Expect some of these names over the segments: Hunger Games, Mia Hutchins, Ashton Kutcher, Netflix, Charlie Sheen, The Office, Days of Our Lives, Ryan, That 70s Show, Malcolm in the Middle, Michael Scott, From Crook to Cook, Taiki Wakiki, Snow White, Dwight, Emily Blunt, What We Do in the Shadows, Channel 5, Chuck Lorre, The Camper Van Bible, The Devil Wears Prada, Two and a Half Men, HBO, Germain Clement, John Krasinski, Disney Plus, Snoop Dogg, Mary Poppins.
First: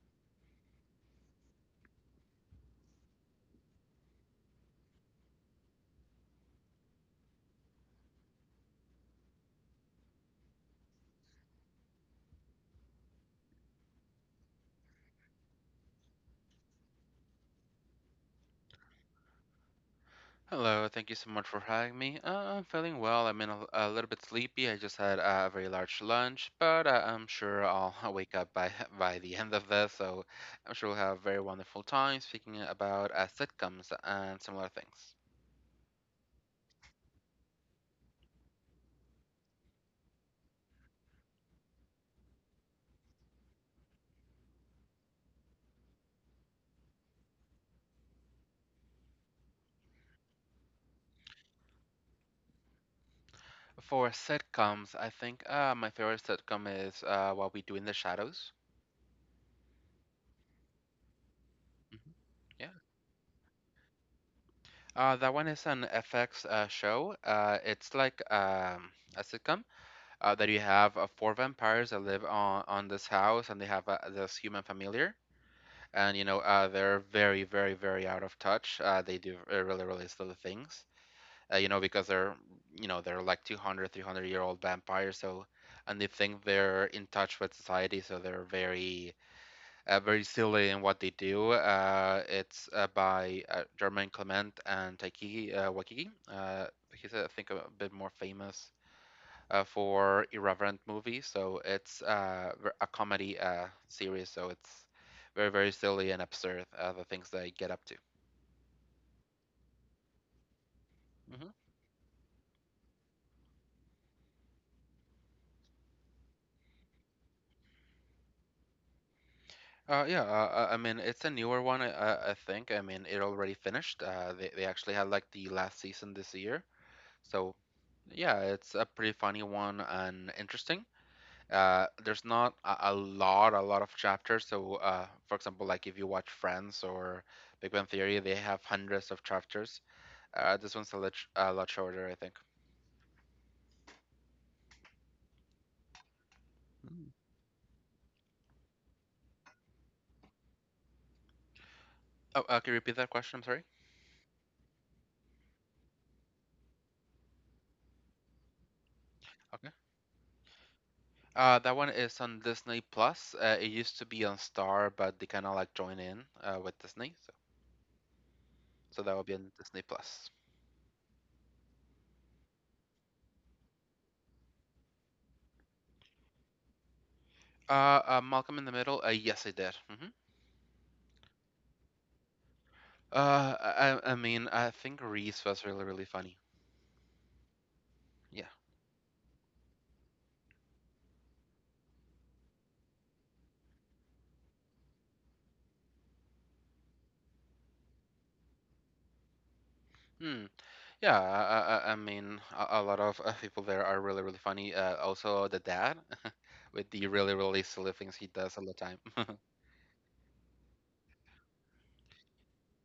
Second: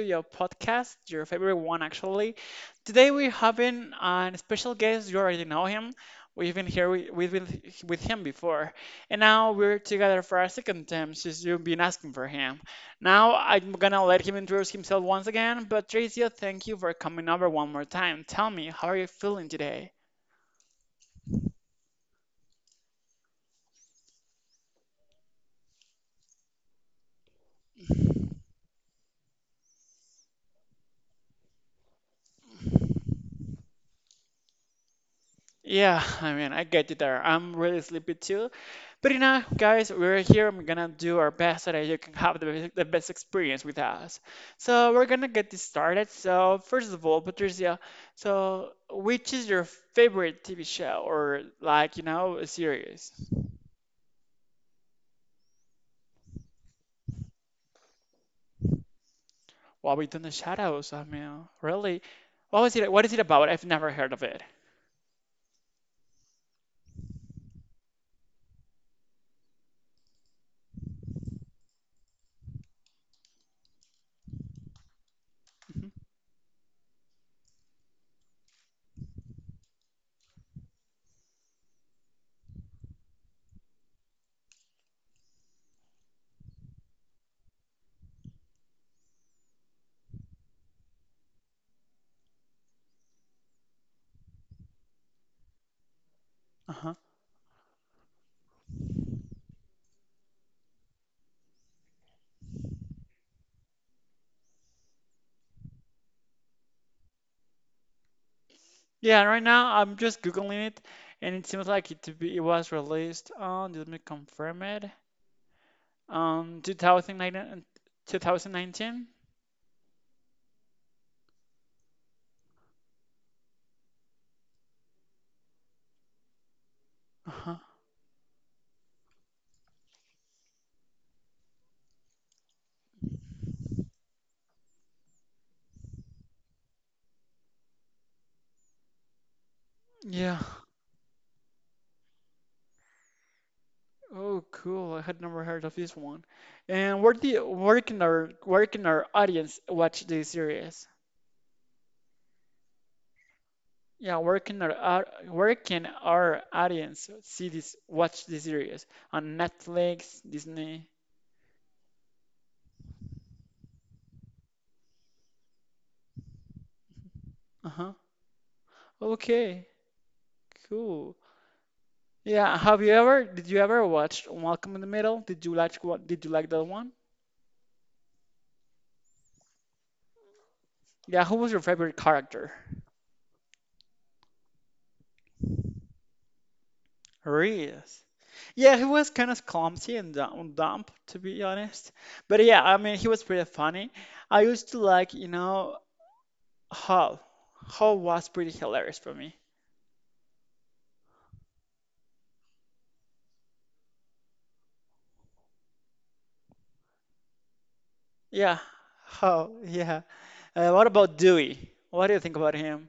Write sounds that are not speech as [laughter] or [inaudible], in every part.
your podcast, your favorite one, actually. Today, we're having a special guest. You already know him. We've been with him before. And now we're together for a second time since you've been asking for him. Now, I'm going to let him introduce himself once again. But, Tracia, thank you for coming over one more time. Tell me, how are you feeling today? Hello, thank you so much for having me. I'm feeling well. I'm in a little bit sleepy. I just had a very large lunch, but I'm sure I'll [laughs] wake up by [laughs] by the end of this. So I'm sure we'll have a very wonderful time speaking about sitcoms and similar things. Yeah, I mean, I get you there. I'm really sleepy too. But you know, guys, we're here. We're gonna do our best so that you can have the best experience with us. So we're gonna get this started. So first of all, Patricia, which is your favorite TV show, or like, a series? For sitcoms, I think my favorite sitcom is What We Do in the Shadows. What we do in the shadows. I mean, really, Mhm. what Yeah. was it? What is it about? I've never heard of it. That one is an FX show. It's like a sitcom. That you have four vampires that live on this house, and they have this human familiar, Mhm. and you know they're very, very, very out of touch. They do really, really silly things, you know, because they're you know they're like 200, 300-year-old vampires, so and they think they're in touch with society, so they're very, very silly in what they do. It's by Germain Clement and Taiki Wakiki. Uh-huh. He's, I think, a bit more famous for irreverent movie. So it's a comedy series. So it's very, very silly and absurd, the things they get up to. Yeah, right now I'm just googling it, and it hmm seems like it to be it was released on. Let me confirm it. 2019, 2019? Yeah, I mean, it's a newer one, I think. I mean, it already finished. They actually had like the last season this year. Uh-huh. So yeah, it's a pretty funny one and interesting. There's not a lot, a lot of chapters. So, for example, like if you watch Friends or Big Bang Theory, they have hundreds of chapters. Yeah. This one's a lot shorter, I think. Oh, cool. I had never heard of this one. And Mm. Where can our audience watch this series? Oh, can you repeat that question? I'm sorry. Yeah, where can our audience see this watch this series? On Okay. Netflix, Disney. That one is on Disney Plus. It used to be on Star, but they kind of like join in with Disney, so Uh-huh. so that would be on Okay. Disney Plus. Cool. Yeah, have you ever did you ever watch Malcolm in the Middle? Did you like what did you like that one? Malcolm in the Middle. Yes, I did. Yeah, who was your favorite character? Uh, I, I mean, I think Reese was really, really funny. Reus. Yeah. Yeah, he was kind of clumsy and dumb, dumb, to be honest. But yeah, I mean, he was pretty funny. I used to like, Hall. Hall was pretty hilarious for me. Hmm. Yeah. I mean, a lot of people there are really, really funny. Also the dad, [laughs] with the really, really silly things he Yeah, does all the time. [laughs] Hall, yeah. What about Dewey? What do you think about him?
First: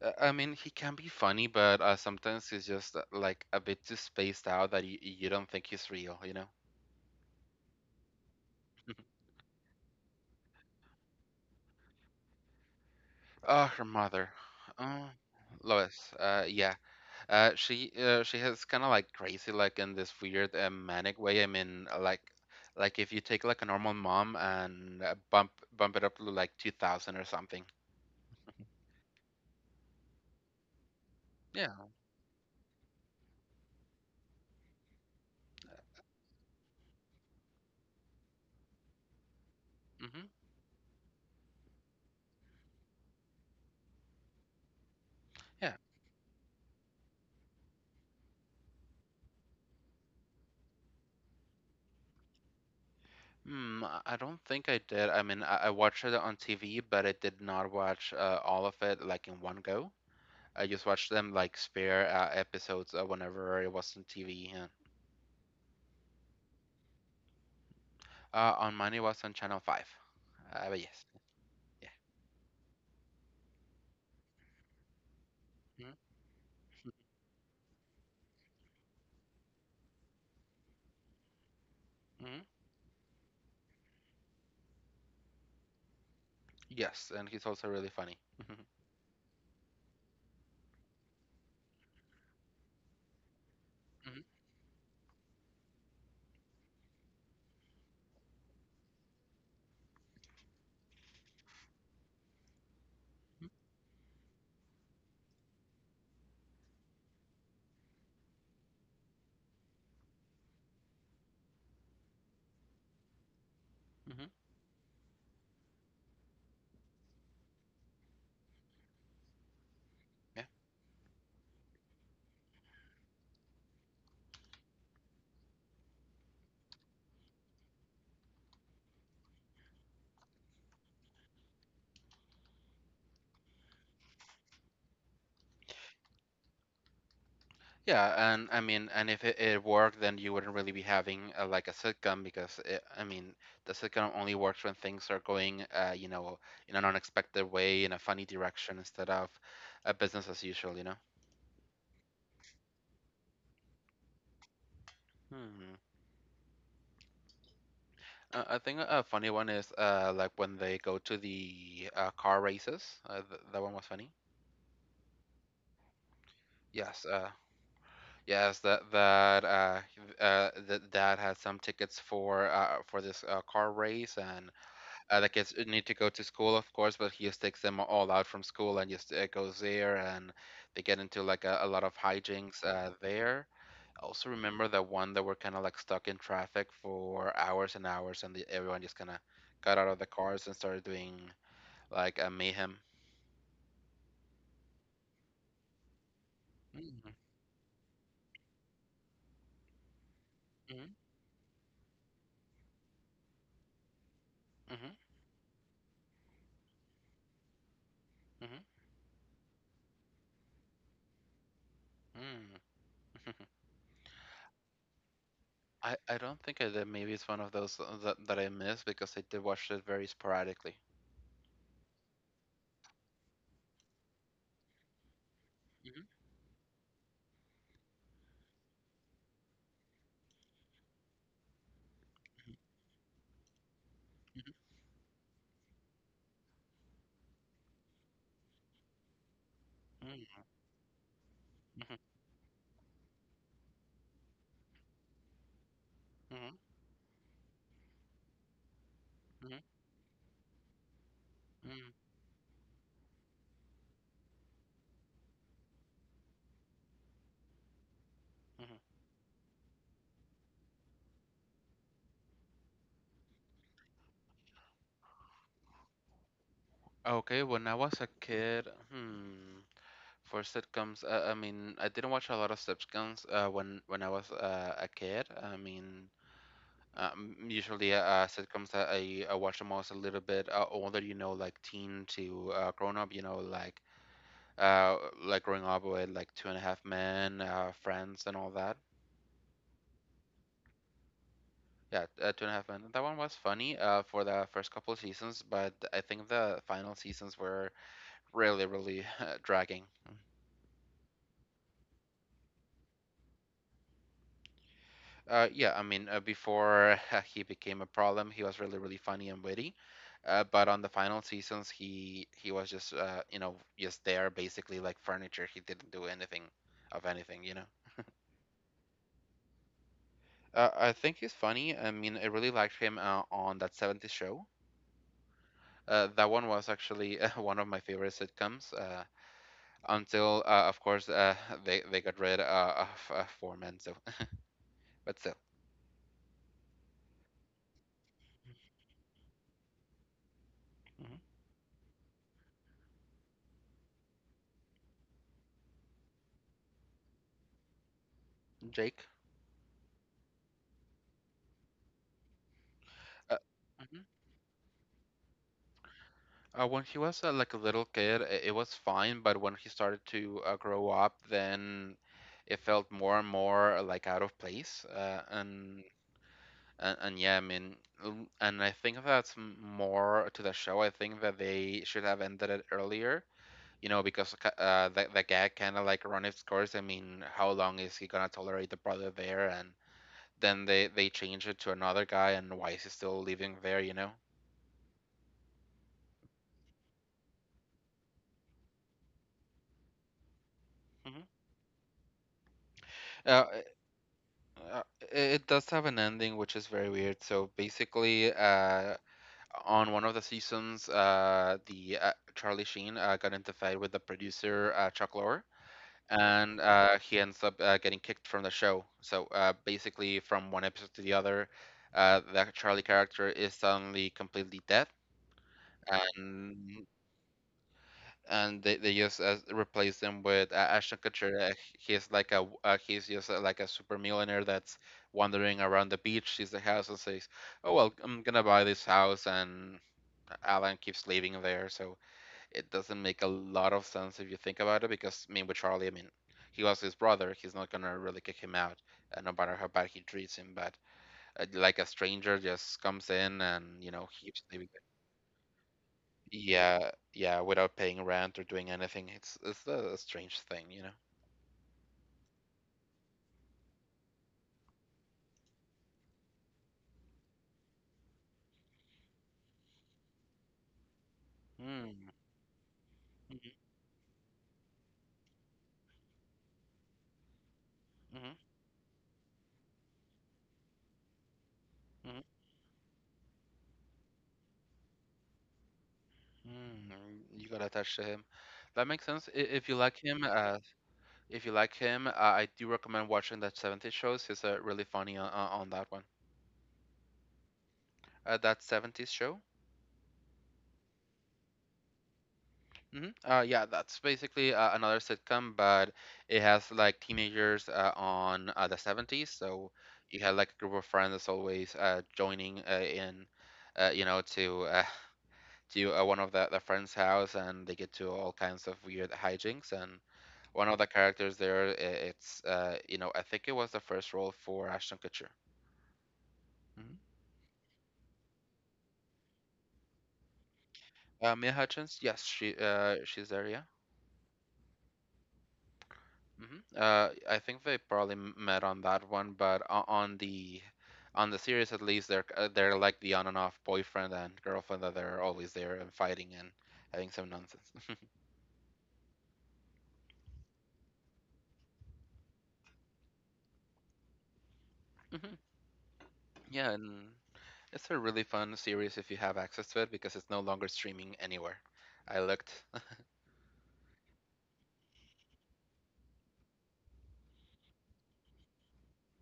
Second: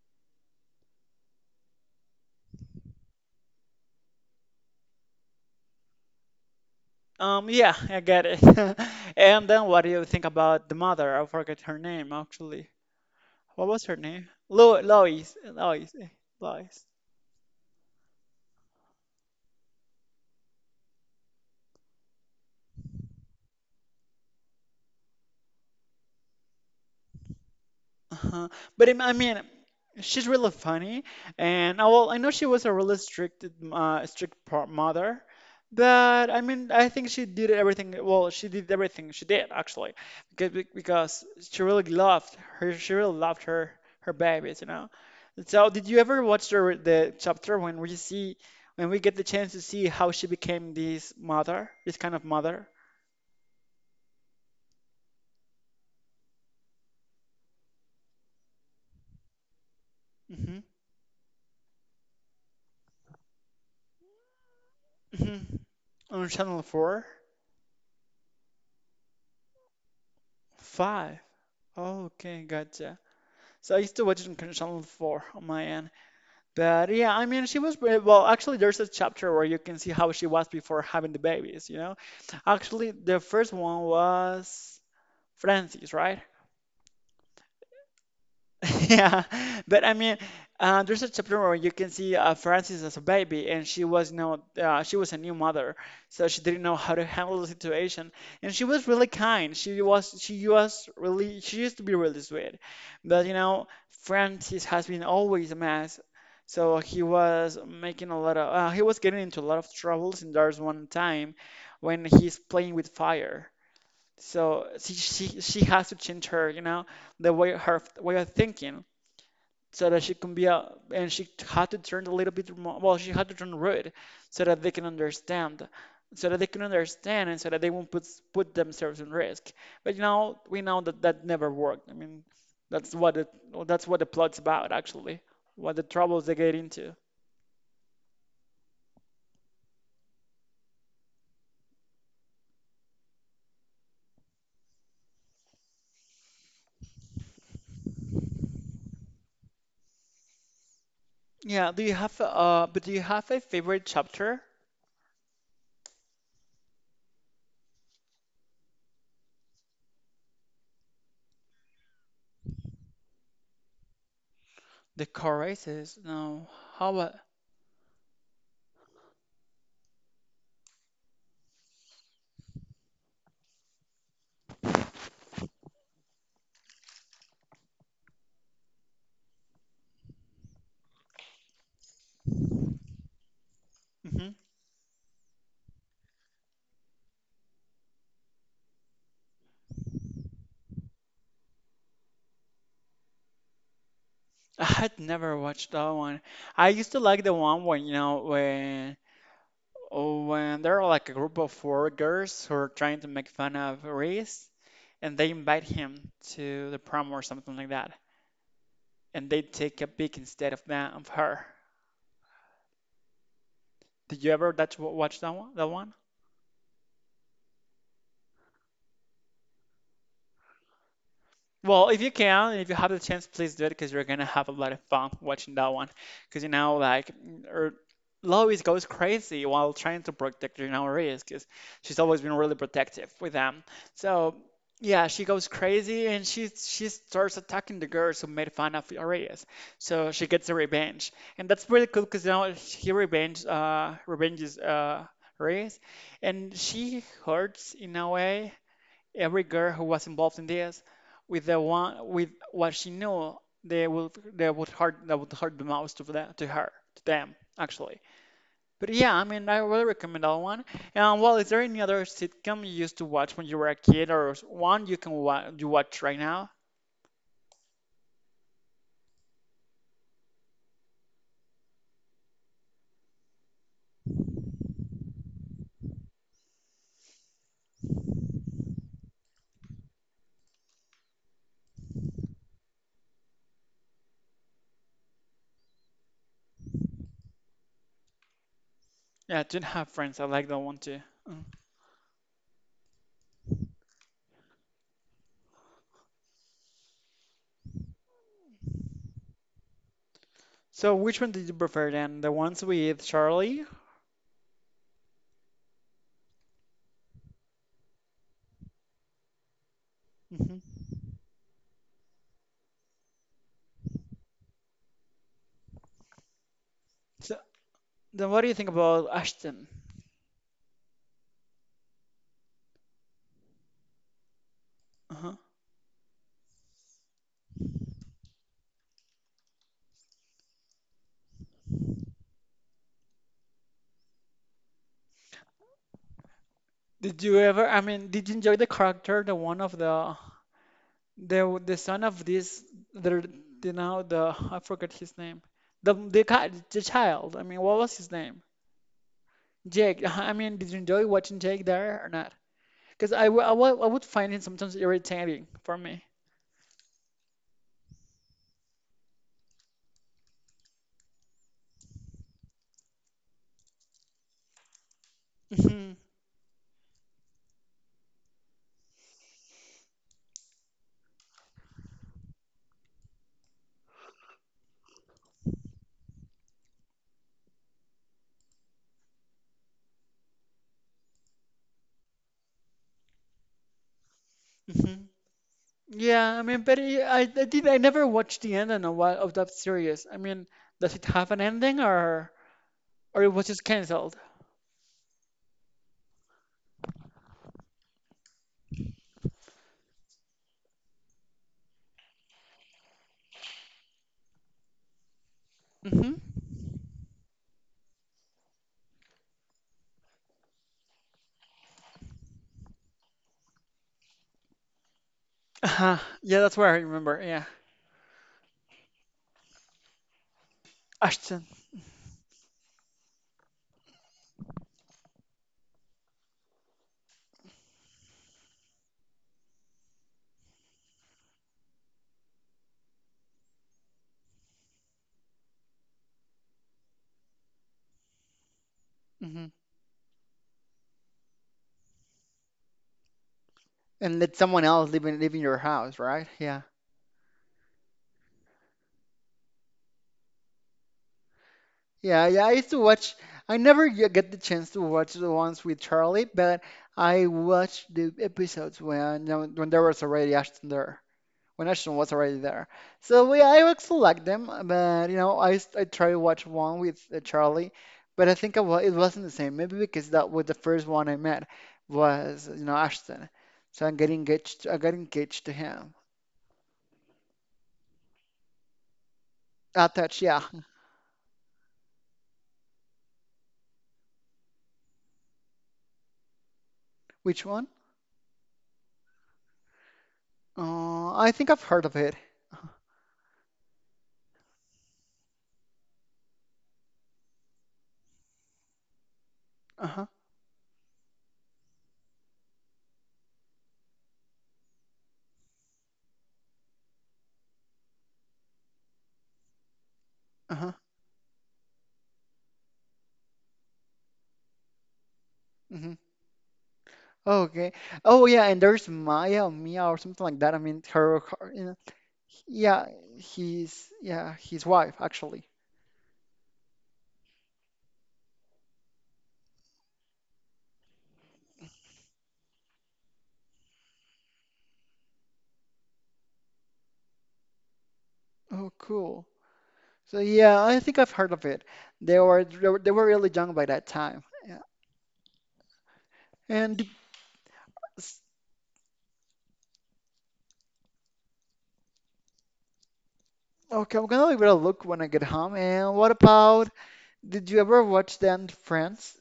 I mean, he can be funny, but sometimes he's just like a bit too spaced out that you don't think he's real, you know? Yeah, I get it. [laughs] [laughs] And then what do you think about the mother? I forget her name, actually. Oh, What her was her name? mother. Lo Uh, Lois. Lois. Lois. Yeah. Lois. She she has kind of like crazy, like in this weird manic way. I mean, like if you take like a normal mom and bump it up to like 2000 or something. Uh-huh. I mean, she's really funny, and Yeah. Well, I know she was a really strict, mother. But I mean, I think she did everything. Well, she did everything she did actually, hmm because because she really loved her. She really loved her her babies, you know. So, Yeah. did you ever watch the chapter when we see when we get the chance to see how she became this mother, this kind of mother? Hmm, I don't think I did. I mean, I watched it on TV, but I did not watch all of it like in one go. Mm-hmm. I just watched them like spare episodes whenever it was on TV. Mm-hmm. On Channel Four, On mine, it was on Channel 5. But yes, Five. yeah. Okay, gotcha. So I used to watch it on Channel 4 on my end. But yeah, I mean, well, actually, there's a chapter where you can see how she was before having the babies, you know? Mm-hmm. Actually, the first one was Francis, right? Yes, and he's also really funny. hmm [laughs] Yeah, but I mean, there's a chapter where you can see Frances as a baby, and she was hmm no, she was a new mother, so she didn't know how to handle the situation, and she was really kind. She used to be really sweet, but you know, Francis has been always a mess, so he was getting into a lot of troubles, and there's one time when he's playing with fire. hmm So she has to change her, you know, the way her way of thinking so that she can Yeah. be a, and she had to turn a little bit more, well, she had to turn red so that they can understand, so that they won't put themselves in risk. But you know, we know that that never worked. I mean, that's what it, that's what the plot's about actually, what the troubles they get into. Yeah, and I mean, and if it worked, then you wouldn't really be having like a sitcom because it, I mean, the sitcom only works when things are going, you know, in an unexpected way, in a funny direction instead of a business as usual, you know? Yeah, do you have a favorite chapter? Hmm. I think a funny one is like when they go to the car races. Th That one was funny. The car races? No. How Yes, about? Yes that that th Dad had some tickets for this car race and the kids need to go to school of course, but he just takes them all out from school and just goes there and they get into like a lot of hijinks there. I also Hmm. remember that one that were kind of like stuck in traffic for hours and hours and everyone just kind of got out of the cars and started doing like a mayhem. [laughs] I had never watched that one. I used to Mm, like the one when you know when. Oh, and they're mhm, like a group of four girls who are trying to make fun of Reese, mhm, and they invite him to the prom or something like that. mhm, And they take a pic instead of that of her. mm. [laughs] Did you ever that watch that one? That one? I don't think I did. Maybe it's one of those that that I missed because I did watch it very sporadically. Well, if you can, if you have the chance, please do it because you're gonna have a lot of fun watching that one. Mhm, Because you know, like, er, Lois goes crazy while trying to protect you know Reyes because she's always been really protective with them. So mhm, yeah, she goes crazy and she starts attacking the girls who made fun of Reyes. So she mhm, gets a revenge, and that's really mhm, cool because you know he revenges Reyes, and mhm, she hurts in a way every mhm, girl who was involved in this with the mhm. one with what she knew they would hurt that would hurt the most to that to her to them actually. mhm. But yeah, I mean, I really recommend that one. And well, is there any other sitcom you used to watch when you were a kid, or one you can watch you watch right now? Okay, when I was a kid, for sitcoms, I mean, I didn't watch a lot of sitcoms when I was a kid. I mean, usually sitcoms that I watch them was a little bit older, you know, like teen to grown up, you know, Uh, like growing up with like Two and a Half Men, Friends, and all that. Yeah, I don't have friends. I like that one too. Mm. Yeah, Two and a Half Men. That one was funny for the first couple of seasons, but I think the final seasons were really, really [laughs] dragging. So which one did you prefer then, the ones with Charlie? Yeah, I mean, before [laughs] he became a problem, he was really, really funny and witty. But Hmm. on the final seasons, he was just you know just there basically like furniture. He didn't do anything of So anything, you know. then what do you think about Ashton? I think he's funny. I mean, I really liked him on that 70s show. Uh-huh. That one was actually [laughs] one of my favorite sitcoms until, of course, [laughs] they got rid of Foreman. So, [laughs] but still, did you ever I mean Did you enjoy the character, the one of the Mhm. the the son of this the, the now the I forgot his name. The guy, the child. I mean, what was his name? Jake. Jake. [laughs] I mean, did you enjoy watching Jake there or not? Because Uh, I would mhm. find it sometimes irritating for me. When he was like a little kid, it was fine, but when he started to grow up, then it felt more and more like out of place. Hmm. And yeah, I mean, l- and I think that's more to the show. I think that they should have ended it earlier you know, because the gag kind of like run its course. I mean, how long is he gonna tolerate the brother there? And then they change it to another guy, and why is he still living there? You know. Hmm. Yeah, I mean, but I never watched the end and a while of that series. I mean, does it hmm have an ending, or it Uh, was just it- canceled? uh, it does have an ending, which is very weird. So basically, on one of the seasons, the Charlie Sheen got into a fight with the producer Chuck Lorre Hmm. and he ends up getting kicked from the show. So basically, from one episode to the other, that Charlie character is suddenly completely dead, Uh-huh. Yeah, that's what I and remember. Yeah, and they just replace him with Ashton Ashton. Kutcher. He's just like a super millionaire that's wandering around the beach, sees the house, and says, "Oh well, I'm gonna buy this house," and Alan keeps living there. So it doesn't make a lot of sense if you think about it because I mean with Charlie, I mean he was his brother. He's not gonna really kick him out, no Hmm. matter how bad he treats him. But like a stranger just comes in and you know And let keeps someone living there. else live in your house, right? Yeah. Yeah, yeah, without paying rent or doing anything. It's a strange thing, you know. Yeah, yeah, I used to watch. I never get the chance to watch the ones with Charlie, but I watched the episodes when you know, when there was already Ashton there, when Ashton Hmm. was already there. So we, I actually like them, but you know, I tried to watch one with Charlie, but Mm-hmm, I think it wasn't the same. Maybe because that was the first one I met mm-hmm, was you know Ashton, so I'm getting engaged. I got engaged to him. mm. You got attached to him. That makes sense. If you like Attached, him, yeah. If you like him, I do recommend watching that 70s shows. He's really funny on that one. [laughs] Which one? That 70s show. I think I've heard of it. Uh-huh. Yeah, that's basically another sitcom, but it has like teenagers on the 70s. So Uh-huh. you had like a group of friends that's always joining you know, to [laughs] to one of the friend's house, and they get to all kinds of weird hijinks. And one Uh-huh, of the characters it's you know, I think it was the first role for Ashton Kutcher. mm-hmm. hmm Okay. Oh yeah, and there's Maya or Mia or something like that. I mean, her, her Mia you know, Hutchins, yes, yeah, she's there, yeah. he's yeah, his wife actually. Mhm. I think they probably met on that one, but on the series at least, they're like the on and off boyfriend and girlfriend that they're always there and fighting and having some nonsense. Oh, cool. So yeah, I think I've heard of it. They were really young by that time. Yeah. [laughs] hmm Yeah, And did- and it's a s- really fun series if you have access to it because it's no longer streaming anywhere. I looked. [laughs] okay, I'm gonna give it a look when I get home. And what about, did you ever watch then Friends?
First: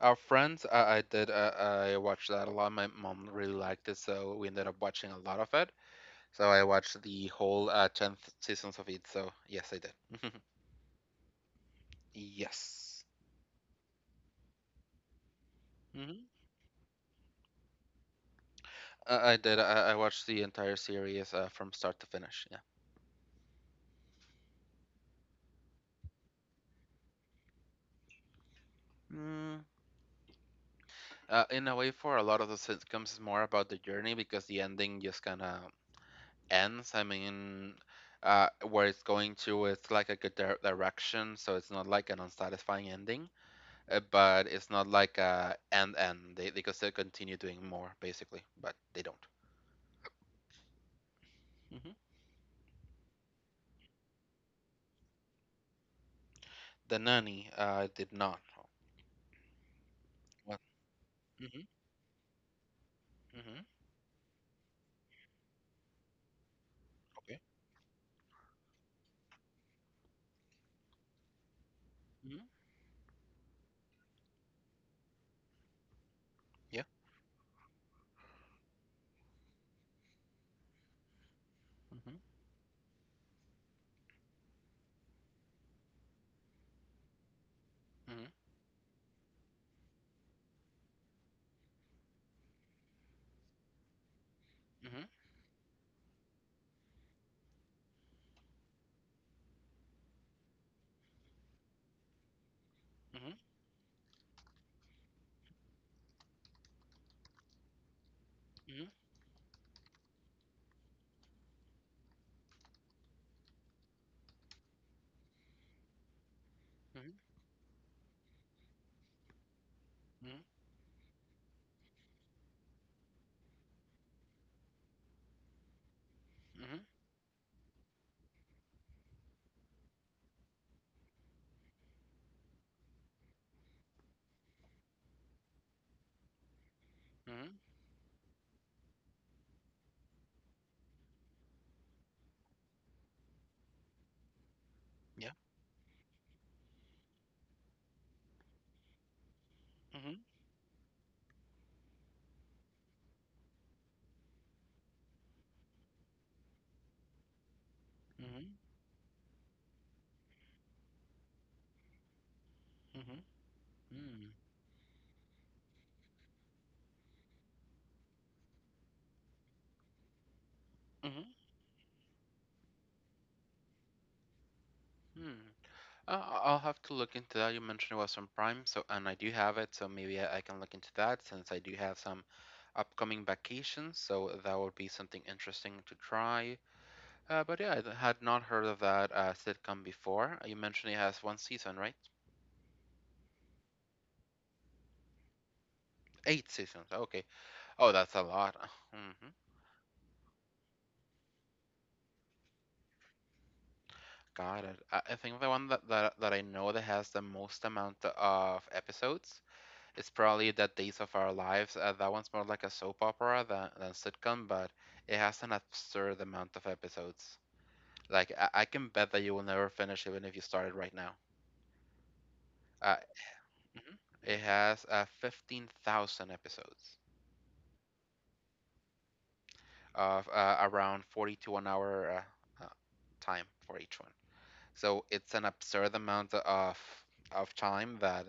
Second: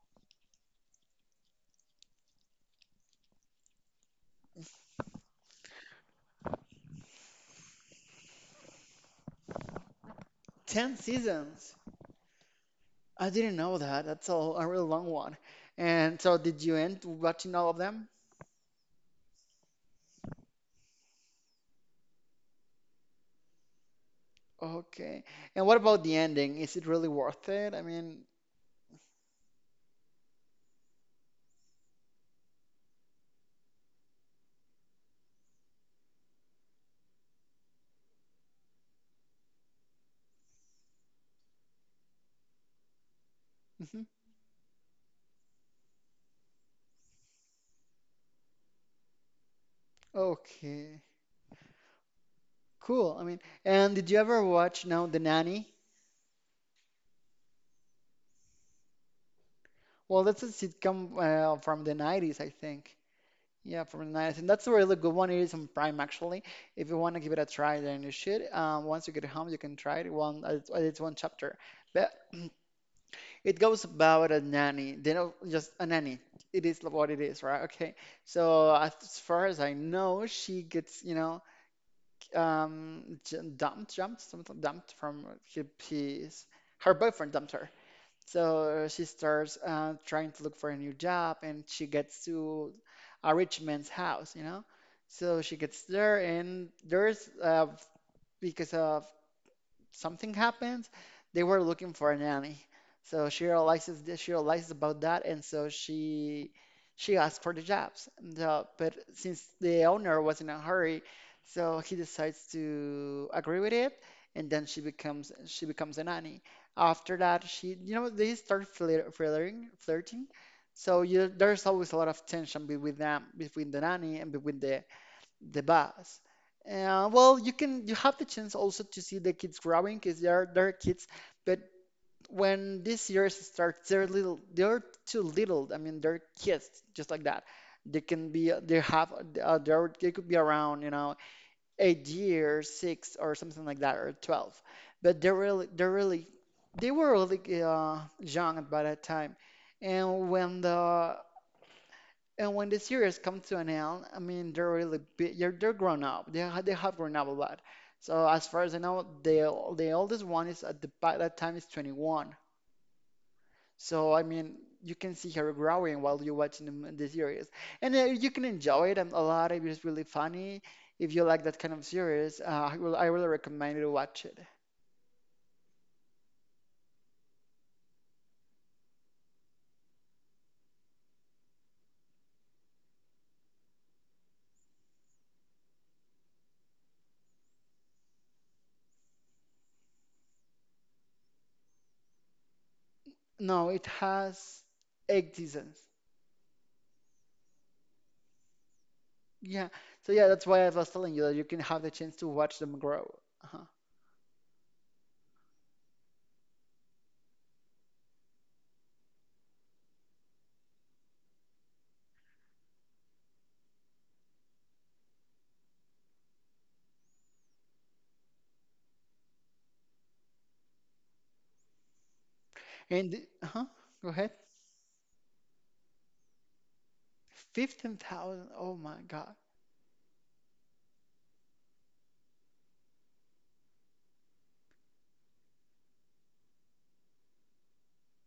Our friends, I did. I watched that a lot. My mom really liked it, so we ended up watching a lot of it. So I watched the whole tenth seasons of it. So yes, I did. Ten seasons. [laughs] Yes. I didn't know that. That's a really long one. And hmm so did you end watching all of them? I did. I watched the entire series from start to finish. Yeah. Okay. And what about the ending? Is it really worth it? I mean, Mm, in a way, for a lot of the sitcoms, it's more about the journey because the ending just kind of ends. I mean, where it's going to, it's like a good direction, so it's not like an unsatisfying ending, mhm. but it's not like a end end. They could still continue doing more, basically, but they don't. Okay. Hmm. Cool. I mean, and did you ever watch now The Nanny? The Nanny, did not. Well, that's a What? sitcom Hmm. from the 90s, I think. Hmm. Yeah, from the 90s. And that's a really good one. It is on Prime, actually. If you want to give it Okay. a try, then you should. Once you get home, you can try it. One, it's one chapter. But Hmm. it goes about a nanny. They know just a nanny. It is Yeah. what it is, right? Okay. So as far as I know, she gets, you know, Hmm. J- dumped jumped something dumped from he, his her boyfriend dumped her, Hmm. so she starts trying to look for a new job, and she gets to a rich man's house, you know. So she gets there, and there's because of something happens, they were looking for a nanny. So Hmm. she realizes this, she realizes about that, and so she asked for the jobs. And, Hmm. but since the owner was in a hurry, so he decides to agree with it, and then she becomes a nanny. Mhm, After that, she you know they start flirting, flirting. mhm, So you, there's always a lot of tension between them, between the nanny and between the bus. mhm, Well, you have the chance also to see the kids growing because they're kids, but when this year starts, they're little, they're too little. I mean, they're kids just like that. mhm, They can be they have they're, they could be around you know 8 years, six or something like that, or 12. But yeah, they were really young by that time. mhm, And when the series come to an end, I mean, they're really big. They're grown up. They have grown up a lot. So mhm, as far as I know, the oldest one is at the by that time is 21. mhm, So I mm, mean, you can see her growing while you're watching the series, and you can enjoy it a lot. It is really funny. If you mhm, like that kind of series, I really recommend you to watch it. mm. I'll have to look into that. You mentioned it was on Prime, so and I do have it, so maybe I can look into that since I do have some upcoming vacations, so that would be something interesting to try. But yeah, I had not heard of that sitcom before. You mentioned it has one season, right? No, it has 8 seasons. Eight seasons. Okay. Oh, that's a lot. [laughs] Hmm. Yeah. So yeah, that's why I was telling you that you can have the chance to watch them grow. Uh-huh. Got it. I think the one that I know that has the most amount of episodes, it's probably the Days of Our Lives. That one's more like a soap opera than sitcom, but it has an absurd amount of episodes. Like I can bet that you will never finish even if you started right now. Uh, And huh? mhm. Go ahead. It has 15,000 episodes 15,000. Oh my God. of around 40 to 1 hour uh, uh, time for each one. So it's an absurd amount of time that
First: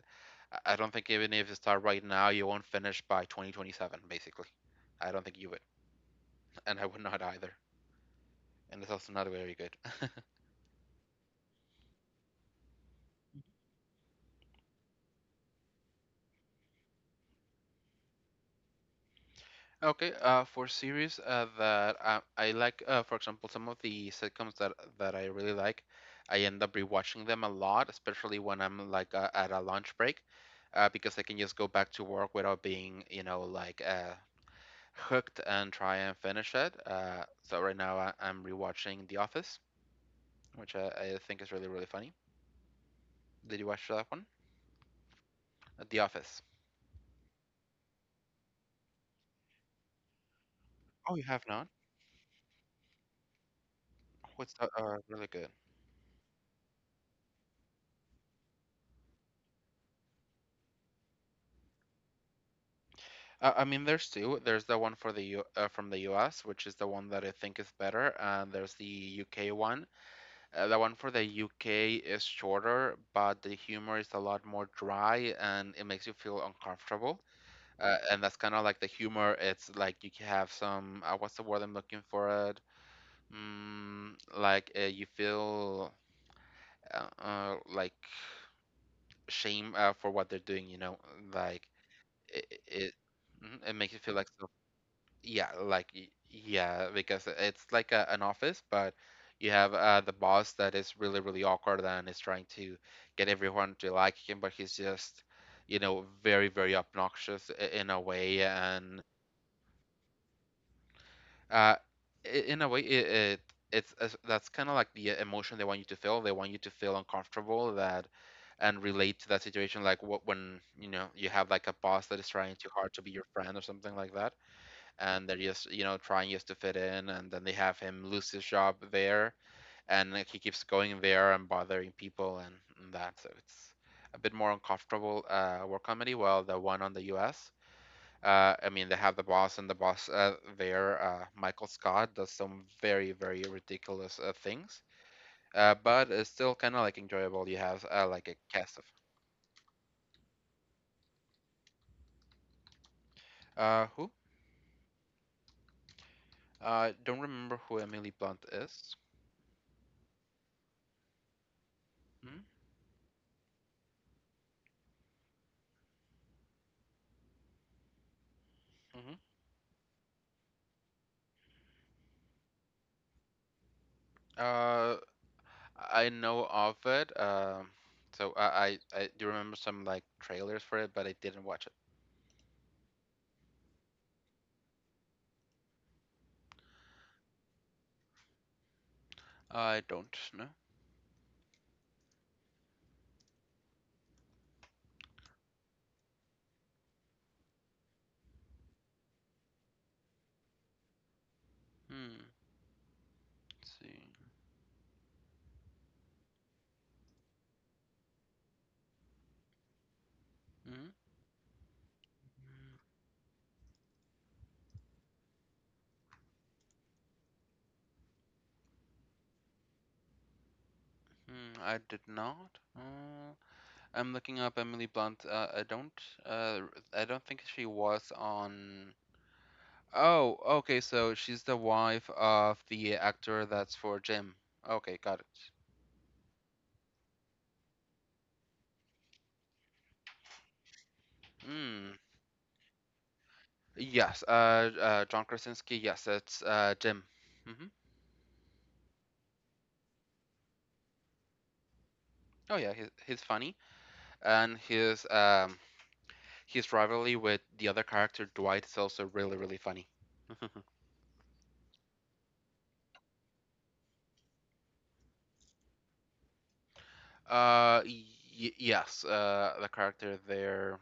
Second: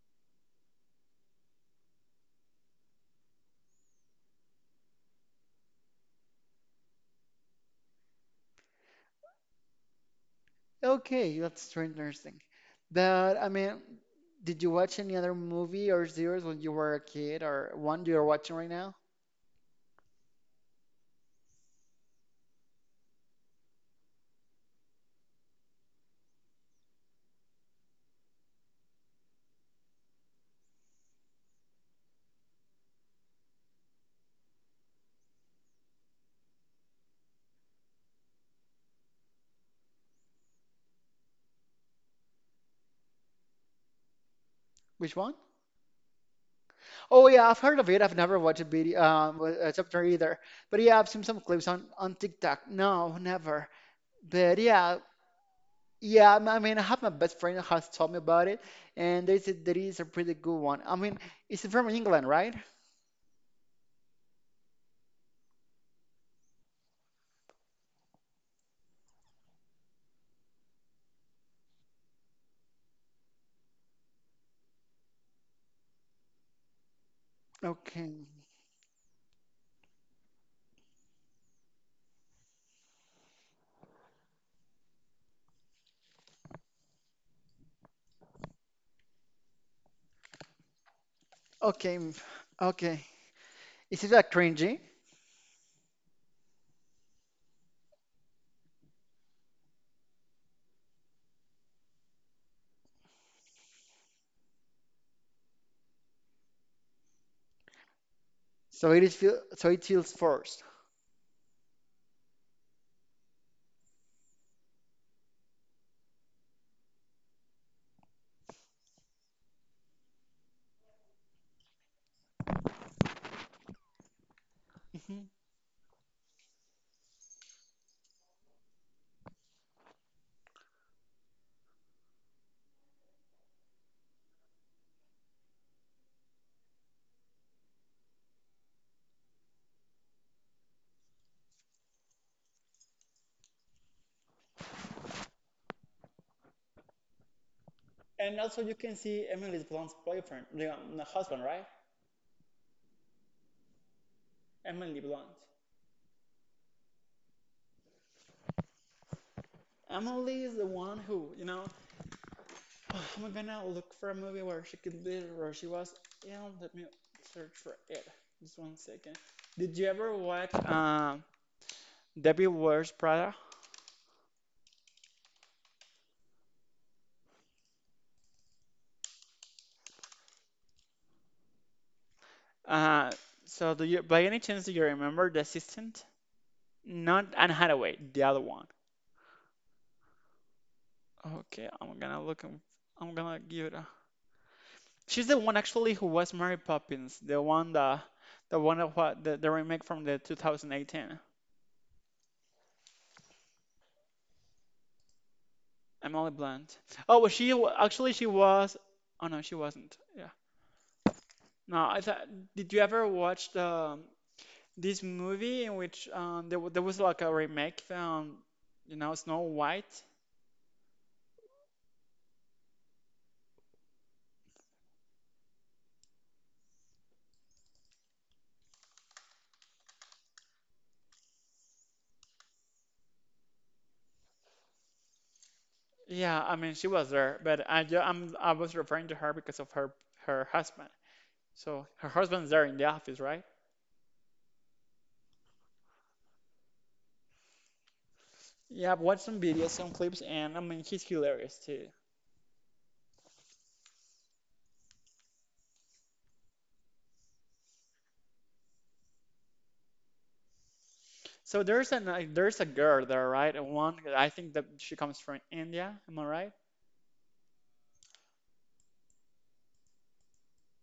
I don't think even if you start right now, you won't finish by 2027, basically. I don't think you would, [laughs] and I would not either. And it's also not very good. [laughs] Okay, that's strange nursing. But I mean, did you watch any other movie or series when you were a kid, or one you are watching right now? Okay, for series that I like, for example, some of the sitcoms that I really like, I end up rewatching them a lot, especially when I'm like at a lunch break, because I can just go back to work without being, like hooked and try and finish it. So right now I'm rewatching The Office, which I think is really really funny. Did you watch that one? Which one? The Office. Oh yeah, I've heard of it. I've never watched a video, a chapter either. But yeah, I've Oh, seen you some have clips not? on TikTok. No, never. What's But that? yeah, Really good. yeah. I mean, I have my best friend who has told me about it, and they said that is a pretty good one. I mean, it's from England, right? I mean, there's two. There's the one for the U from the US, which is the one that I think is better, and there's the UK one. The one for the UK is shorter, but the humor is a lot more dry, and it makes you feel uncomfortable. Uh, Okay. and that's kind of like the humor. It's like you can have some. What's the word I'm looking for? It mm, like, you feel like shame, for what they're doing. You know, like Okay, it it, it okay. mhm, it makes you Is it feel like like, so. cringy? Yeah, like yeah, because it's like an office, but you have the boss that is really really awkward and is trying to get everyone to like him, but he's just very very obnoxious, in a way, So and it feels forced. uh, in a way, that's kind of like the emotion they want you to feel. They want you to feel uncomfortable that and relate to that situation, like what when you know you have like a boss that is trying too hard to be your friend or something like that, Hmm. and they're just trying just to fit in, and then they have him lose his job there, and like, he keeps going there and bothering people, and, that, so it's a bit more uncomfortable war comedy. Well, the one on the US, I mean, they have the boss, and the boss, there, Michael Scott, does some very very ridiculous things, but it's still kind of like enjoyable. You have like And a cast of, right, who Emily Blunt. I, don't remember who Emily Blunt is. Emily is the one who, Hmm? [sighs] oh, I'm gonna look for a movie where she was. You know, let me search for it. Just one second. Hmm. Did you ever watch Debbie Wears Prada? uh, I know of it. So I do remember some like trailers for it, but I didn't watch it. Uh, so do you, by any chance, do you remember the assistant? Not Anne Hathaway, the other one. I don't know. Okay, I'm gonna look. I'm gonna give it. She's the one actually who was Mary Poppins, the one that the one of what the remake from the 2018. Hmm. Let's see. Emily Blunt. Oh, well, actually she was. Oh no, she wasn't. Yeah. Hmm. No, I thought. Did you ever watch the this movie in which there was like a remake Snow White? Hmm, I did not. I'm looking up Emily Blunt. I don't. Uh, I don't think she was on. Oh, okay. So she's the wife of the actor that's for Jim. Okay, got it. Yeah, I mean she was there, but I ju- I'm I was referring to her because of her husband. So Hmm. her husband's there in the office, right? Yes. John Krasinski. Yes, it's Jim. Hmm. Yeah, I've watched some videos, some clips, and I mean he's hilarious too. Oh yeah, he's funny, and his rivalry with the other character Dwight is also really really funny. [laughs] So there's a girl there, right? And one I think that she comes from India. Am I right? uh y- yes, the character there.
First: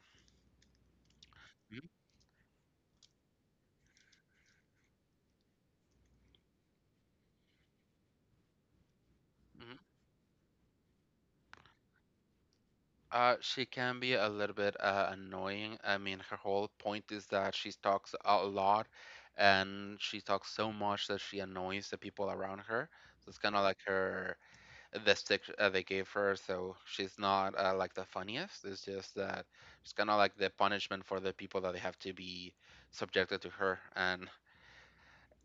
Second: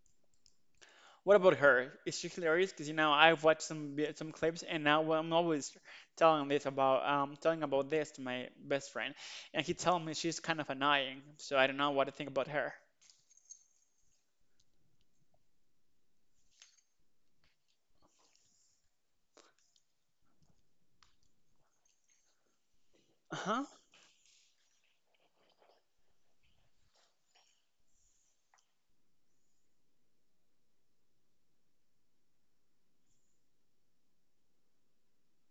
What about Mhm, her? Is she hilarious? Because I've watched some clips, and now, well, I'm always telling about this to my best friend, and he mhm. tells me she's kind of annoying. So I don't know what to think about her. She can be a little bit annoying. I mean, her whole point is that she talks a lot, and she talks so much that she annoys the people around her. So it's kind of Uh-huh. like her the stick they gave her, so she's not like the funniest. It's just that it's kind of like the punishment for the people that they have to be subjected to her, and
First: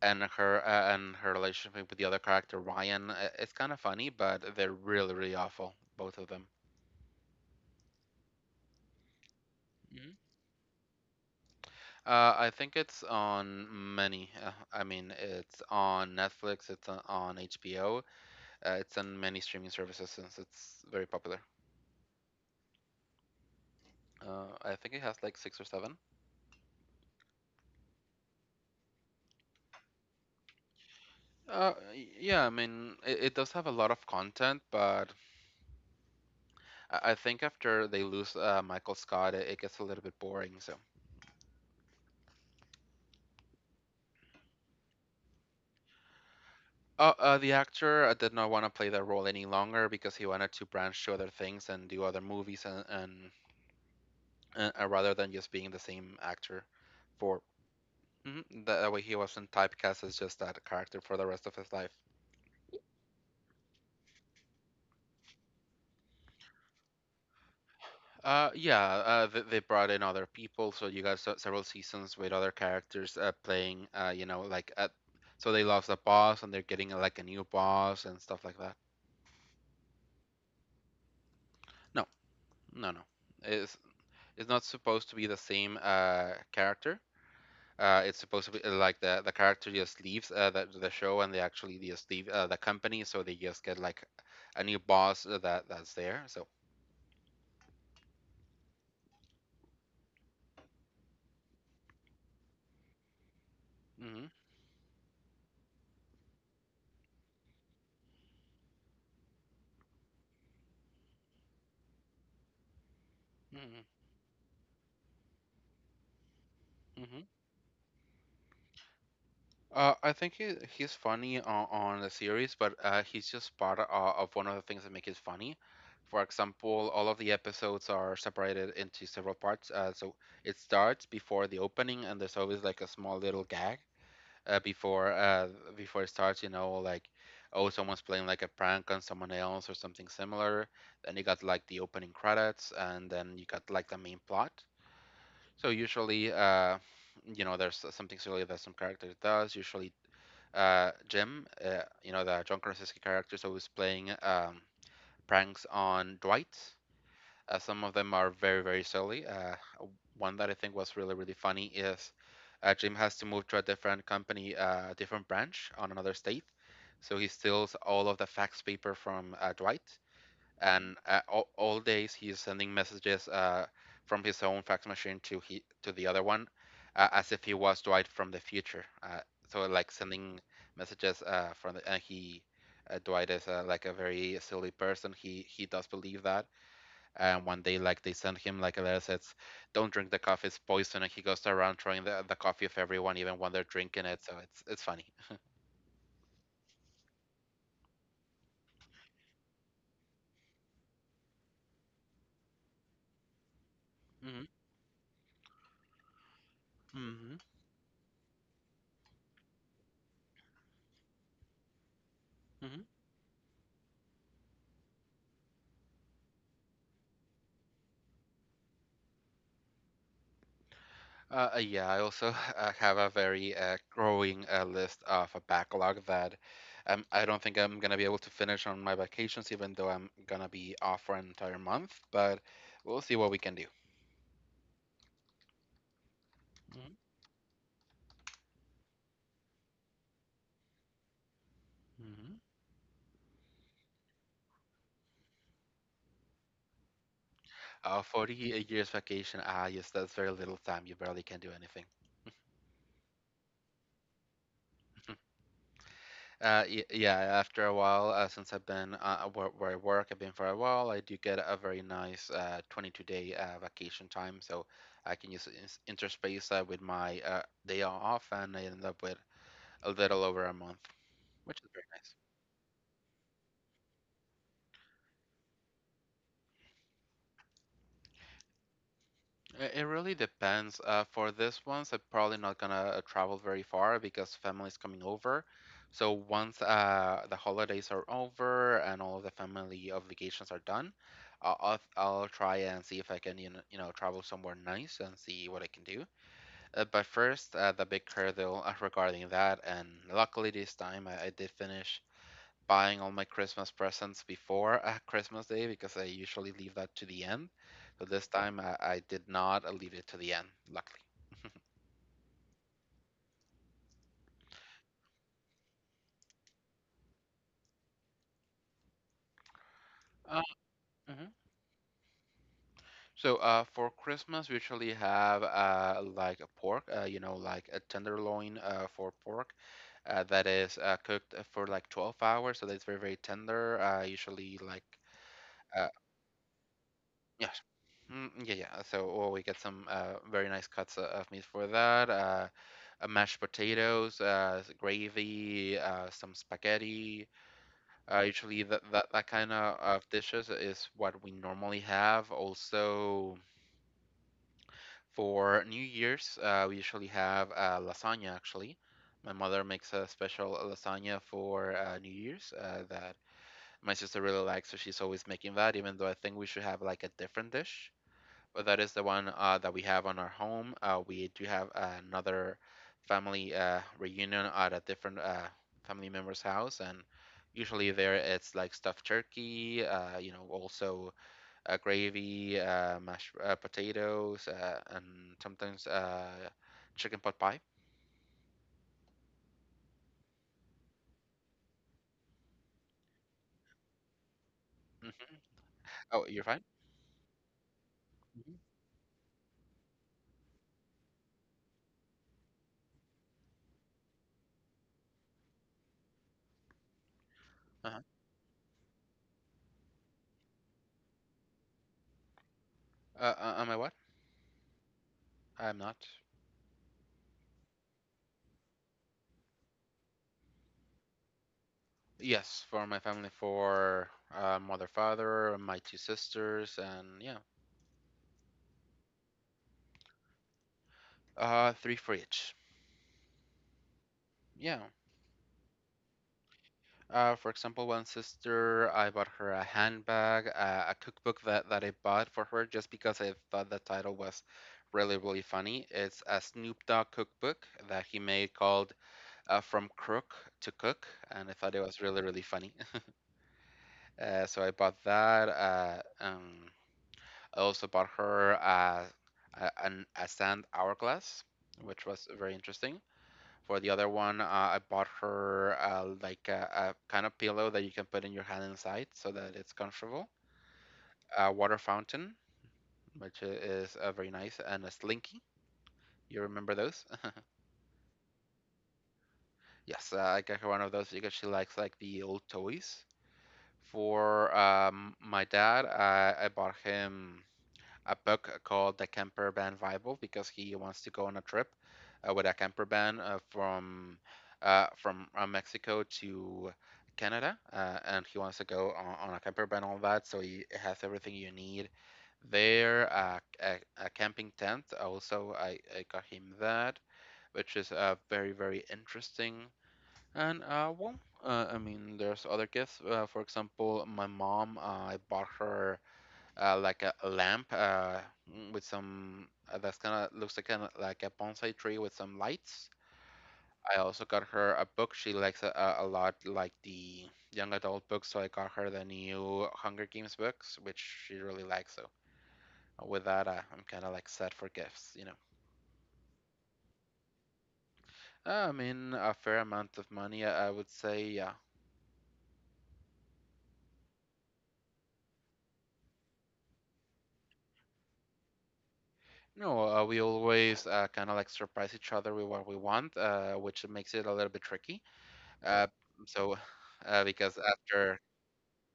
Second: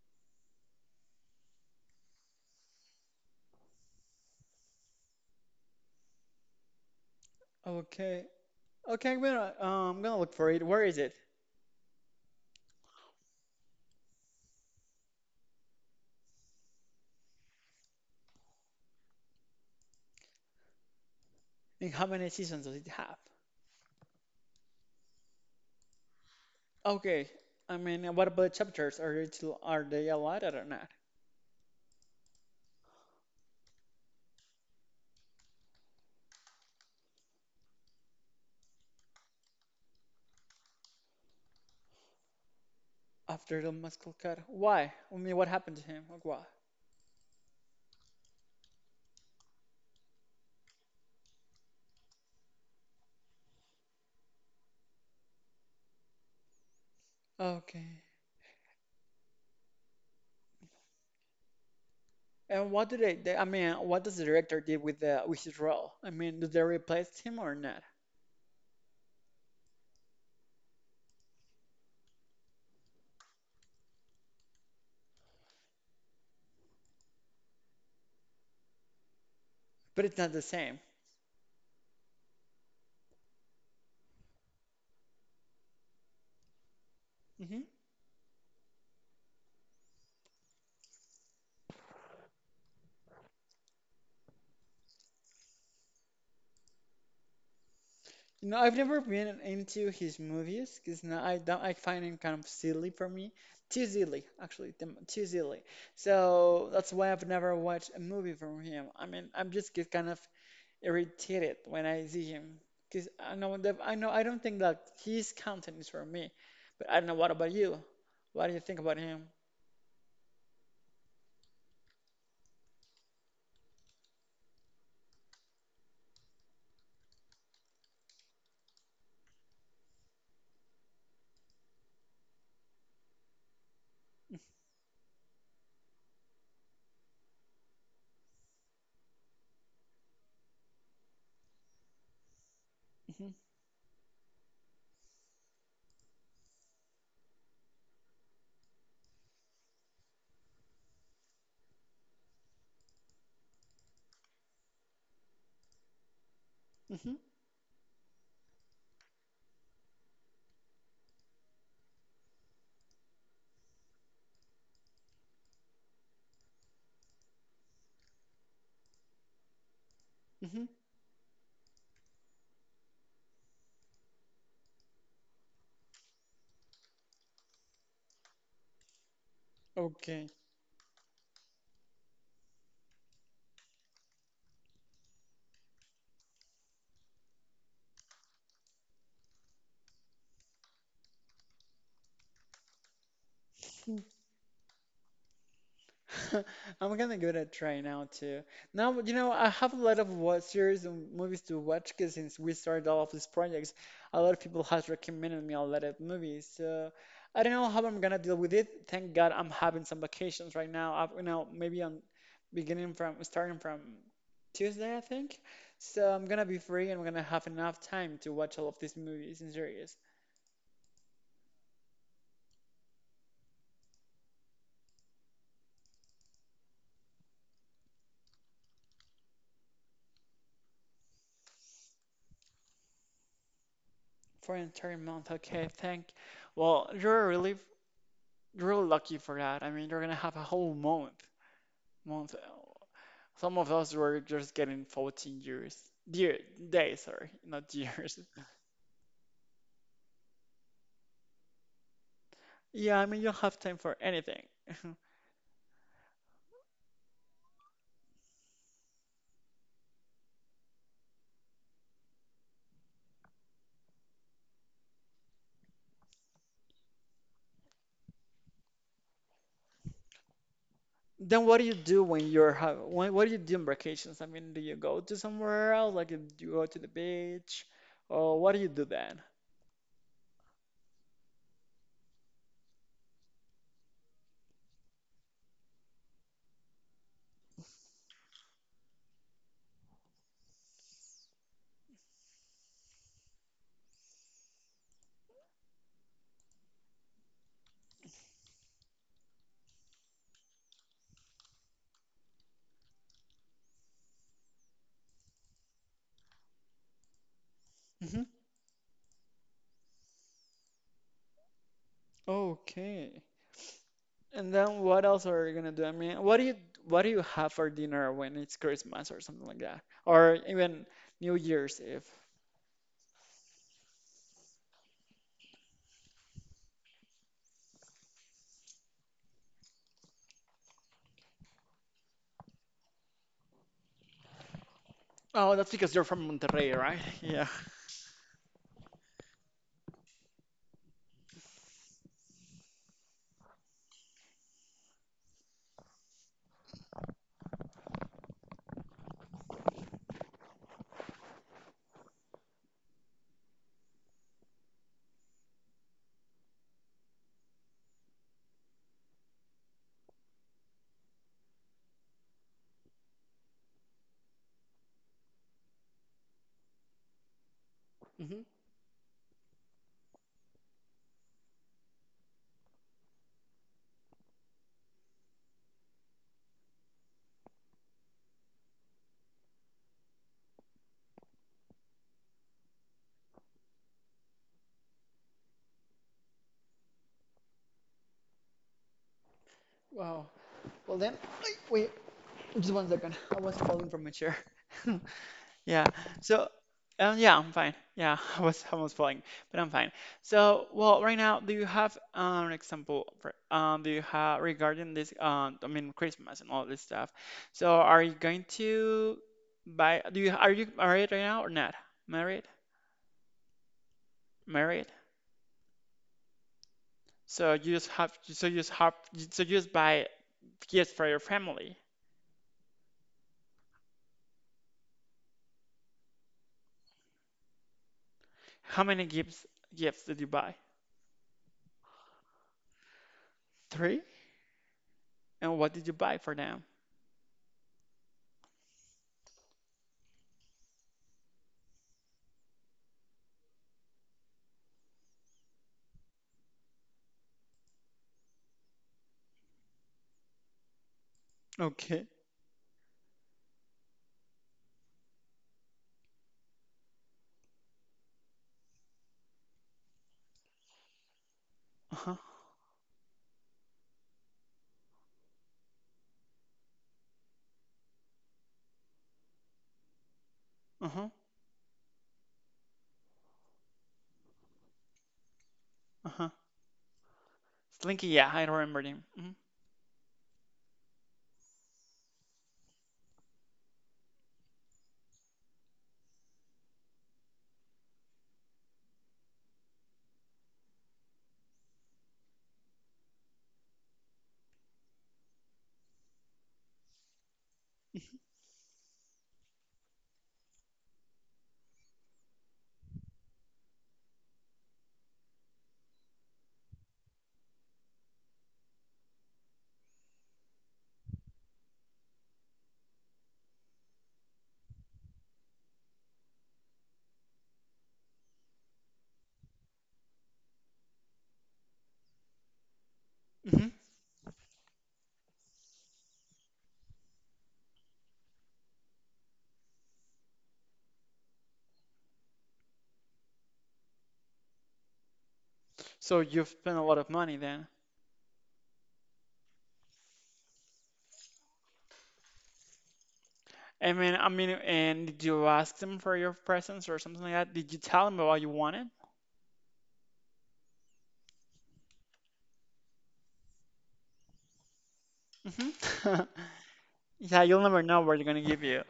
and her uh, and her relationship with the other character Ryan. It's kind of funny, but they're really really awful, both of them. Okay. Okay, I'm Hmm. gonna look for it. Where is it? I think it's on many. I mean, it's on Netflix, it's on HBO, it's on many streaming services since it's very popular. And how many seasons does it have? I think it has like six or seven. Okay. I mean, what about chapters? Are it are they a lot? I don't know. Yeah, I mean, it does have a lot of content, but I think after they lose Michael Scott, it gets a little bit boring. So, After the muscle cut. Why? I mean, what happened to him? Like, why? the actor did not want to play that role any longer because he wanted to branch to other things and do other movies, and rather than just being the same actor for. Okay. Mhm. That way he wasn't typecast as just that character for the rest of his life. And what did they? I mean, what does the director did with the with his role? I mean, did they replace him or not? Yeah, they brought in other people, so you got several seasons with other characters playing. So they lost a boss, and they're getting like a new boss and stuff like that. But it's not the same. No, no, no. It's it's not supposed to be the same character. Hmm. It's supposed to be like the character just leaves the show, and they actually just leave the company, so they just get like a new boss that's there. So. No, I've never been into his movies because no, I don't. I find him kind of silly for me, too silly Hmm. actually, too silly. So that's why I've never watched a movie from him. I mean, I'm just get kind of irritated when I see him because I know that I know I don't think that his content is for me, but I don't know, Hmm. what about you? What do you think about him? I think he's funny on the series, but he's just part of one of the things that make it funny. For example, all of the episodes are separated into several parts. So it starts before the opening, and there's always like a small little gag uh, before uh, before it starts. Like, oh, someone's playing like a prank on someone else or something similar. Then you got like the opening credits, and then Hmm. you got like the main plot. So usually, there's something silly that some character does. Usually Jim, the John Krasinski character, was playing pranks on Dwight. Hmm. Some of them are very, very silly. One that I think was really, really funny is Jim has to move to a different company, a different branch on another state. So he steals all of the fax paper from Dwight, Hmm. and all days he's sending messages from his own fax machine to the other one, as if he was Dwight from the future. So like Okay. sending messages from the and he. Dwight is like a very silly person. He does believe that. And one day, like they send him like a letter says, "Don't drink the coffee; it's poison." And he goes around throwing the coffee of everyone, even when they're drinking it. So it's funny. [laughs] I'm gonna give it a try now too. Now, I have a lot of what series and movies to watch because since we started all of these projects, a lot Mm-hmm. of people has recommended me a lot of movies. So Mm-hmm. I don't know how I'm gonna deal with it. Thank God I'm having some vacations right now. I've, maybe I'm Mm-hmm. beginning from starting from Tuesday, I think. So I'm gonna be free and I'm gonna have enough time to watch all of these movies and series Yeah, I also [laughs] have a very growing list of a backlog that I don't think I'm gonna be able to finish on my vacations, even though I'm gonna be off for an entire month. But we'll see what we can do. for an entire month. Okay, thank. Well, you're a relief. You're really lucky for that. I mean, you're gonna have a whole month. Mm-hmm. Month. Some of us were just getting 14 years. Year, days, sorry, not years. 40 [laughs] years vacation, ah, yes, that's very little time. You barely can do anything. Yeah, I mean, you don't have time for anything. [laughs] Yeah, after a while, since I've been where I work, I've been for a while. I do get a very nice 22 day vacation time, so I can use interspace that with my day off, and I end up with a little over a month, Then which what is do you very do nice. when what do you do on vacations? I mean, do you go to somewhere else? Like, do you go to the beach? Or what do you do then? It really depends. For this ones, I'm probably not gonna travel very far because family's coming over. So once the holidays are over and all of the family obligations are done, I'll, I'll try and see if I can travel somewhere nice and see what I can do. But first, the big hurdle regarding that, and luckily this time I did finish buying all my Christmas presents before Christmas Day because I usually leave that to the end. So this Hmm. time I did not. I leave it to the end, luckily. [laughs] Okay. And then what else are you gonna do? I mean, what do you have for dinner when it's Christmas or something like that? Uh, Or even mhm. New Year's Eve? So for Christmas, we usually have like a pork, like a tenderloin for pork that is cooked for like 12 hours. So that's very, very tender. Usually like uh, [laughs] Yeah. Yeah. Yeah, yeah. So, well, we get some very nice cuts of meat for that. Mashed potatoes, gravy, some spaghetti. Usually, that kind of dishes is what we normally have. Also, for New Year's, we usually have lasagna. Actually, my mother makes a special lasagna for New Year's that my sister really likes, so she's always making that. Even though I think we should have like a different dish, Hmm. well, that is the one that we have on our home. We do have another family reunion at a different family member's house, and usually there it's like stuffed turkey, you know, also gravy, mashed potatoes, and sometimes chicken pot pie. Wow. Well then, ay, wait, just one second. I was falling from my chair. [laughs] Hmm. Yeah. Oh, you're So, fine. Yeah, I'm fine. Yeah, [laughs] I Hmm. was almost falling, but I'm fine. So, well, right now, do you have an example for, do you have regarding this, I mean, Christmas and all this stuff? So, Uh-huh. are you going to buy, are you married right now or not? Married? Am I what? Married? I'm not. So you just have, so you just have, so you just buy gifts for your family. Yes, for my family, for mother, father, my two sisters, and yeah, How many gifts did you buy? Three for each. Three? Yeah. And what did you buy for them? For example, one sister, I bought her a handbag, a cookbook that I bought for her just because I thought the title was really, really funny. It's a Snoop Dogg cookbook that he made called From Crook to Cook, and I thought it was Okay. really, really funny. [laughs] So I bought that. I also bought her a sand hourglass, which Uh-huh. was very interesting. For the other one, I bought her like a kind of pillow that you can put in your hand inside so that it's comfortable. Uh-huh. A water fountain, which is very nice, and a slinky. Uh-huh. You remember those? [laughs] Slinky, yeah, I remember him. Mm-hmm. Yes, I got her one of those because she likes like the old toys. For my dad, I bought him a book called The Camper Van Bible because he wants to go on a trip with a camper van from Mexico to Canada, and he wants to go on a camper van, all that. So he has everything you need there. A camping tent. Also, I got him that, which is very very interesting. And uh, well, I mean, there's other gifts. For example, my mom, I bought her like a lamp with some that's kind of looks like kind of like a bonsai tree with some lights. Mm-hmm. I also got her a book she likes a lot, like the young adult books. So I got her the new Hunger Games books, which she really likes. So with that, I'm kind of like set for gifts, you know. So you've spent a lot of money then. I mean, a fair amount of money, I would say. Yeah. I mean, and did you ask them for your presents or something like that? Did you tell them what you wanted? No, we always kind of like surprise each other with what we want, which makes it a little bit tricky. Uh, Mm-hmm. [laughs] so, Yeah, because you'll never know after what they're gonna give you.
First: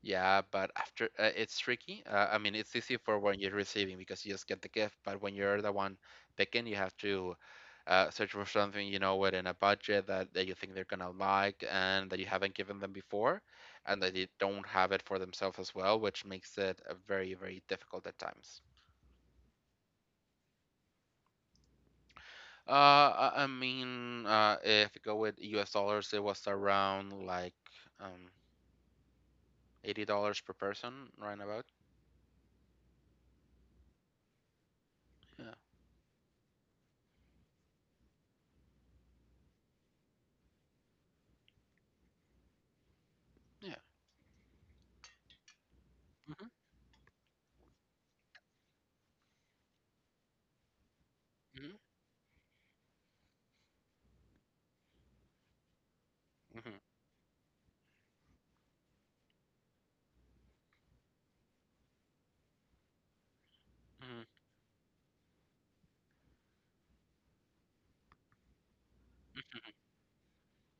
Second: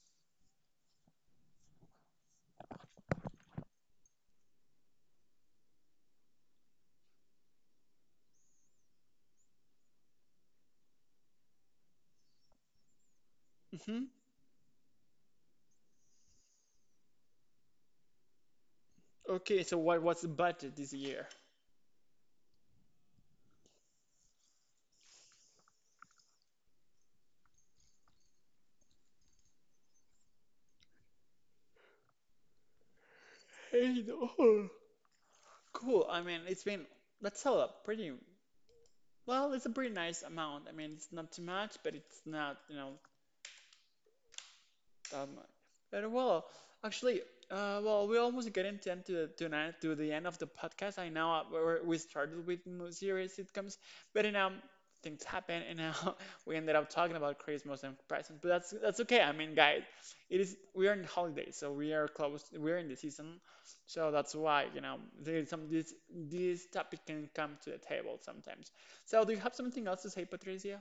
Yeah, but after it's tricky. I mean, it's easy for when you're receiving because you just get the gift, but when you're the one picking, you have to search for something you know within a budget that you think they're gonna like and that you haven't given them before, and Mm-hmm. that they don't have it for themselves as well, which makes it very, very difficult at times. Okay, so what's the budget this year? I mean, if you go with US dollars, it was around like um, $80 per person, right about. Hey, no. Yeah, Cool. I mean, it's been that's all up pretty. Well, it's a pretty nice amount. I mean, it's not too much, but it's not yeah. that much. But well, Hmm. actually, well, we almost getting tonight to the end of the podcast. I know Hmm. We started with serious sitcoms, but things happen, and now [laughs] we ended up talking about Christmas and presents. But that's okay. I mean, guys, it is we are in holidays, so we are close. We're in the season, so Hmm. that's why there's some this topic can come to the table sometimes. So, do you have something else to say, Patricia?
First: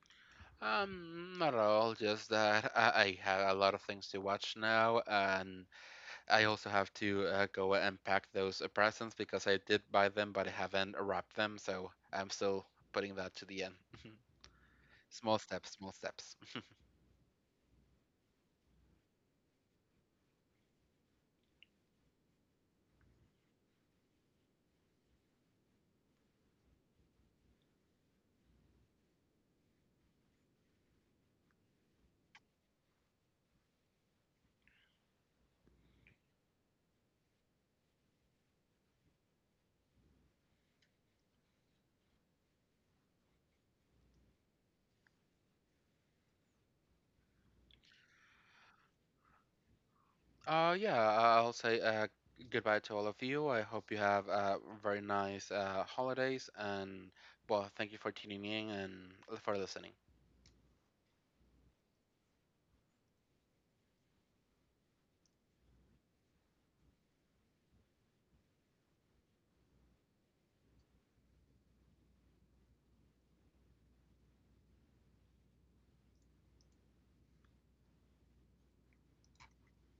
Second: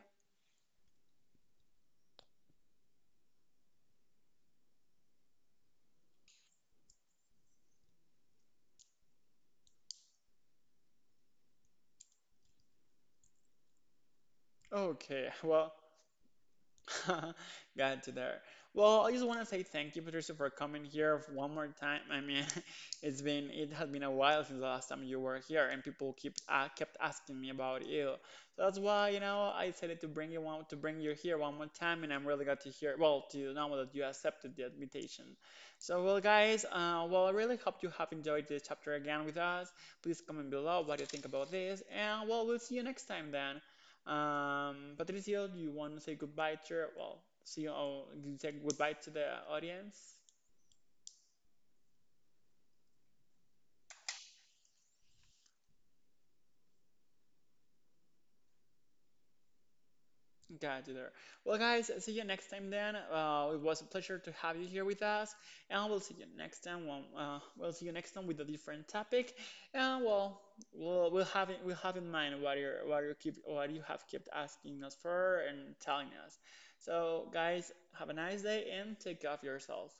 Not at all. Just that [laughs] I have a lot of things to watch now, and I also have to go and pack those presents because I did buy them, but I haven't wrapped them, so I'm still putting that to the end. [laughs] Okay, Small steps, well, small steps. [laughs] got you there. Well, I just want to say thank you, Patricia, for coming here one more time. I mean, [laughs] it has been a while since the last time you were here, and people keep kept asking me about you. So that's why, I decided to bring you here one more time, and I'm really glad to hear well to know that you accepted the invitation. So, well, guys, well, I really hope you have enjoyed this chapter again with us. Please comment below what you think about this, and well, we'll see you next time then. Patricio, do you want to say goodbye to your, well, see you, oh, say goodbye to the audience? Yeah, I'll say goodbye to all of you. I hope you have very nice holidays, and well, thank you for tuning in and for listening. Got you there. Well, guys, see you next time then. It was a pleasure to have you here with us, and we'll see you next time. We'll see you next time with a different topic, and well, we'll have in mind what you have kept asking us for and telling us. So, guys, have a nice day and take care of yourself.